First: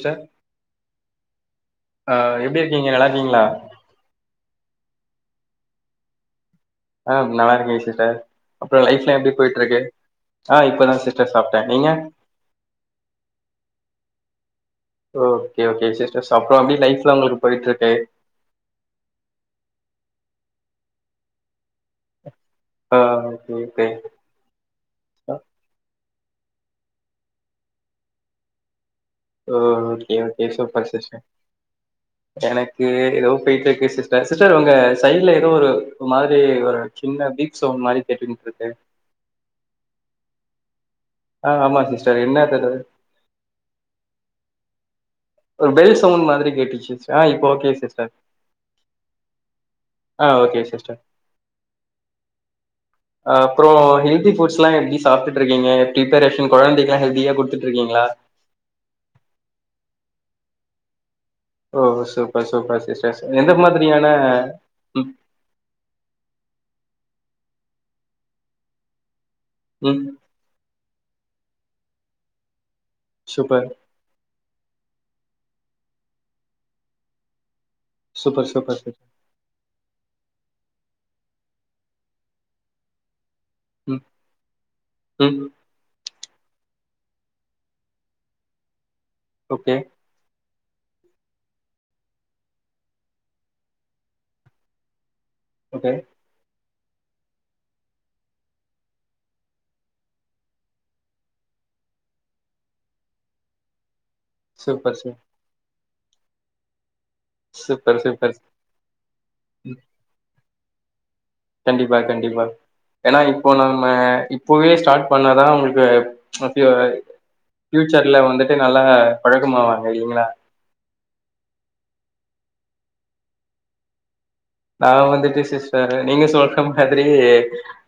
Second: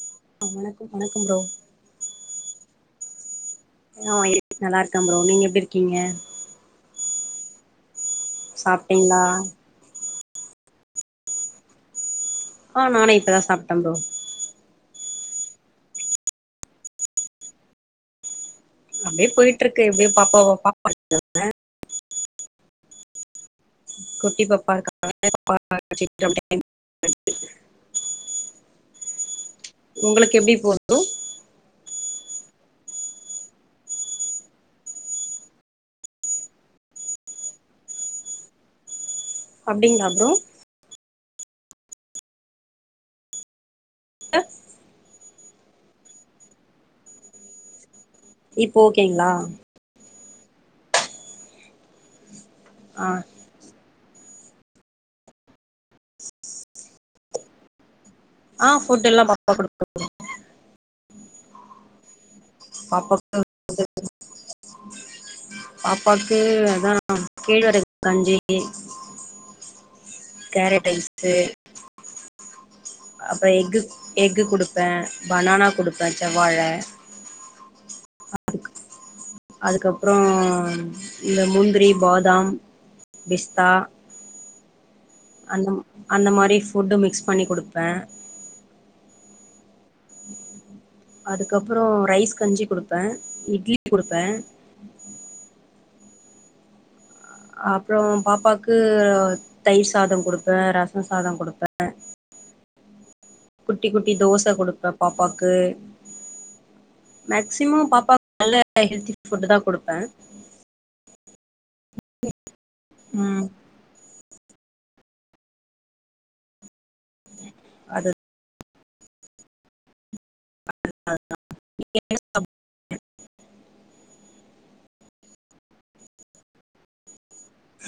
ச அ வணக்கம் வணக்கம் ப்ரோ ஆ எப்டி இருக்கீங்க நல்லாருக்கீங்ளா ஆ இருக் நல்லாருக்கே ப்ரோ நீங்க எப்டி இருக்கீங்க ஆ நல்லாருக்கே சிஸ்டர் அப்ரோ லைஃப்ல்லா சாப்ட்டீங்களா எப்டி போய்ட்ருக்கு ஆ இப்பதா சிஸ்டர் சாப்டே நீங்க ஆ நானு இப்பதா சாப்டே ப்ரோ ஓகே ஓகே சிஸ்டர்ஸ் அப்ரோ எப்டி லைஃப்லா உங்களுக்கு போய்ட்ருக்கு அப்டியே போய்ட்ருக்கு எப்டியோ பாப்பாவ பாப்பா [unintelligible] ஆ சே சே குட்டி பாப்பா இருக்காங்க [inaudible] ஓகே ஓகே சூப்பர் போகுது சிஸ்டர் எனக்கு எதோ பொய்ட்ருக்கு சிஸ்டர் சிஸ்டர் உங்க சைட்ல எதோ ஒரு மாரி ஒரு சின்ன பீப் சவுண்ட் மாரி கேட்டுண்டு இருக்கு அப்டிங்ளா ப்ரோ அ ஆமா சிஸ்டர் என்னாதது ஒரு பெல் சவுண்ட் மாதிரி கேட்டுச்சு சிஸ்டர் ஆ இப்ப ஓகே சிஸ்டர் இப்போ ஓகேங்ளா அ ஓகே சிஸ்டர் ஆ அப்றோ ஹெல்த்தி ஃபுட்ஸ்லா எப்டி சாப்ட்டு இருக்கீங்க பிரிப்பரேஷன் கொழந்தைக்ளா ஹெல்தியா குடுத்துட்டு இருக்கீங்ளா ஆ ஃபுட்டு எல்லா பாத்து குடுக்குறோ ஓ சூப்பர் சூப்பர் சிஸ்டர்ஸ் பாப்பாக்கு எந்த மாதிரியான ம் பாப்பாக்கு அதா கேழ்வரகு கஞ்சி ம் கேரட்ரைஸ்சு அப்ரோ சூப்பர் எஃகு எஃகு குடுப்பே பனானா குடுப்பே செவ்வாழ சூப்பர் அதுக் சூப்பர் சூப்பர் அதுக்கப்ரோ ம் இந்த முந்திரி பாதாம் பிஸ்தா ம் அந்தம் அந்த மாரி ஃபுட் மிக்ஸ் பண்ணி குடுப்பே ஓகே அதுக்கப்புறோ ரைஸ் கஞ்சி குடுப்பே இட்லி குடுப்பே ஓகே அப்புறோ பாப்பாக்கு தயிர் சாதோ குடுப்பே ரச சாதோ குடுப்பே குட்டி குட்டி தோச குடுப்பே சூப்பர் சூ பாப்பாக்கு மேக்சிமம் சூப்பர் பாப்பாக்கு சூப்பர் நல்ல ஹெல்தி ஃபுட்டுதா ம் குடுப்பே கண்டிப்பா கண்டிப்பா ஏனா ம் இப்போ நம் ம இப்பவே ஸ்டார்ட் பண்ணாதா அவங்ளுக்கு ஃப அது பியூச்சர்ல வந்து நல்லா பழக்கமாவாங்க இல்லிங்களா [unintelligible] நாங்க வந்துட்டு சிஸ்டர் நீங்க சொல்ற மாதிரி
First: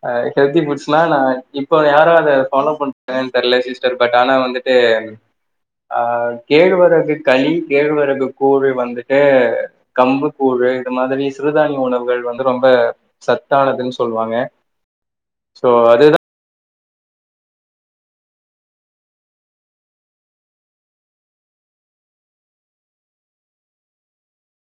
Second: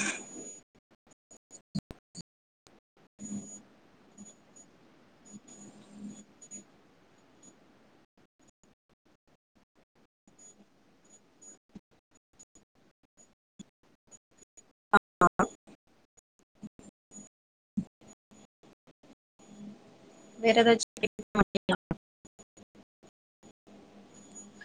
அ ஹெல்தி ஃபுட்ஸ்னா நா இப்ப யாரு அத ஃபாலோ பண்ற [inaudible] தெர்ல சிஸ்டர் பட் ஆனா வந்துட் டே ஆ கேழ்வரகு களி கேழ்வரகு கூழ் வந்துட்டு கம்பு கூழு இந்த மாதிரி சிறுதானிய உணவுகள் வந்து ரொம்ப சத்தானதுன் சொல்வாங்க சோ அதுதா வேற ஏதாச்சு பிடிக்குமா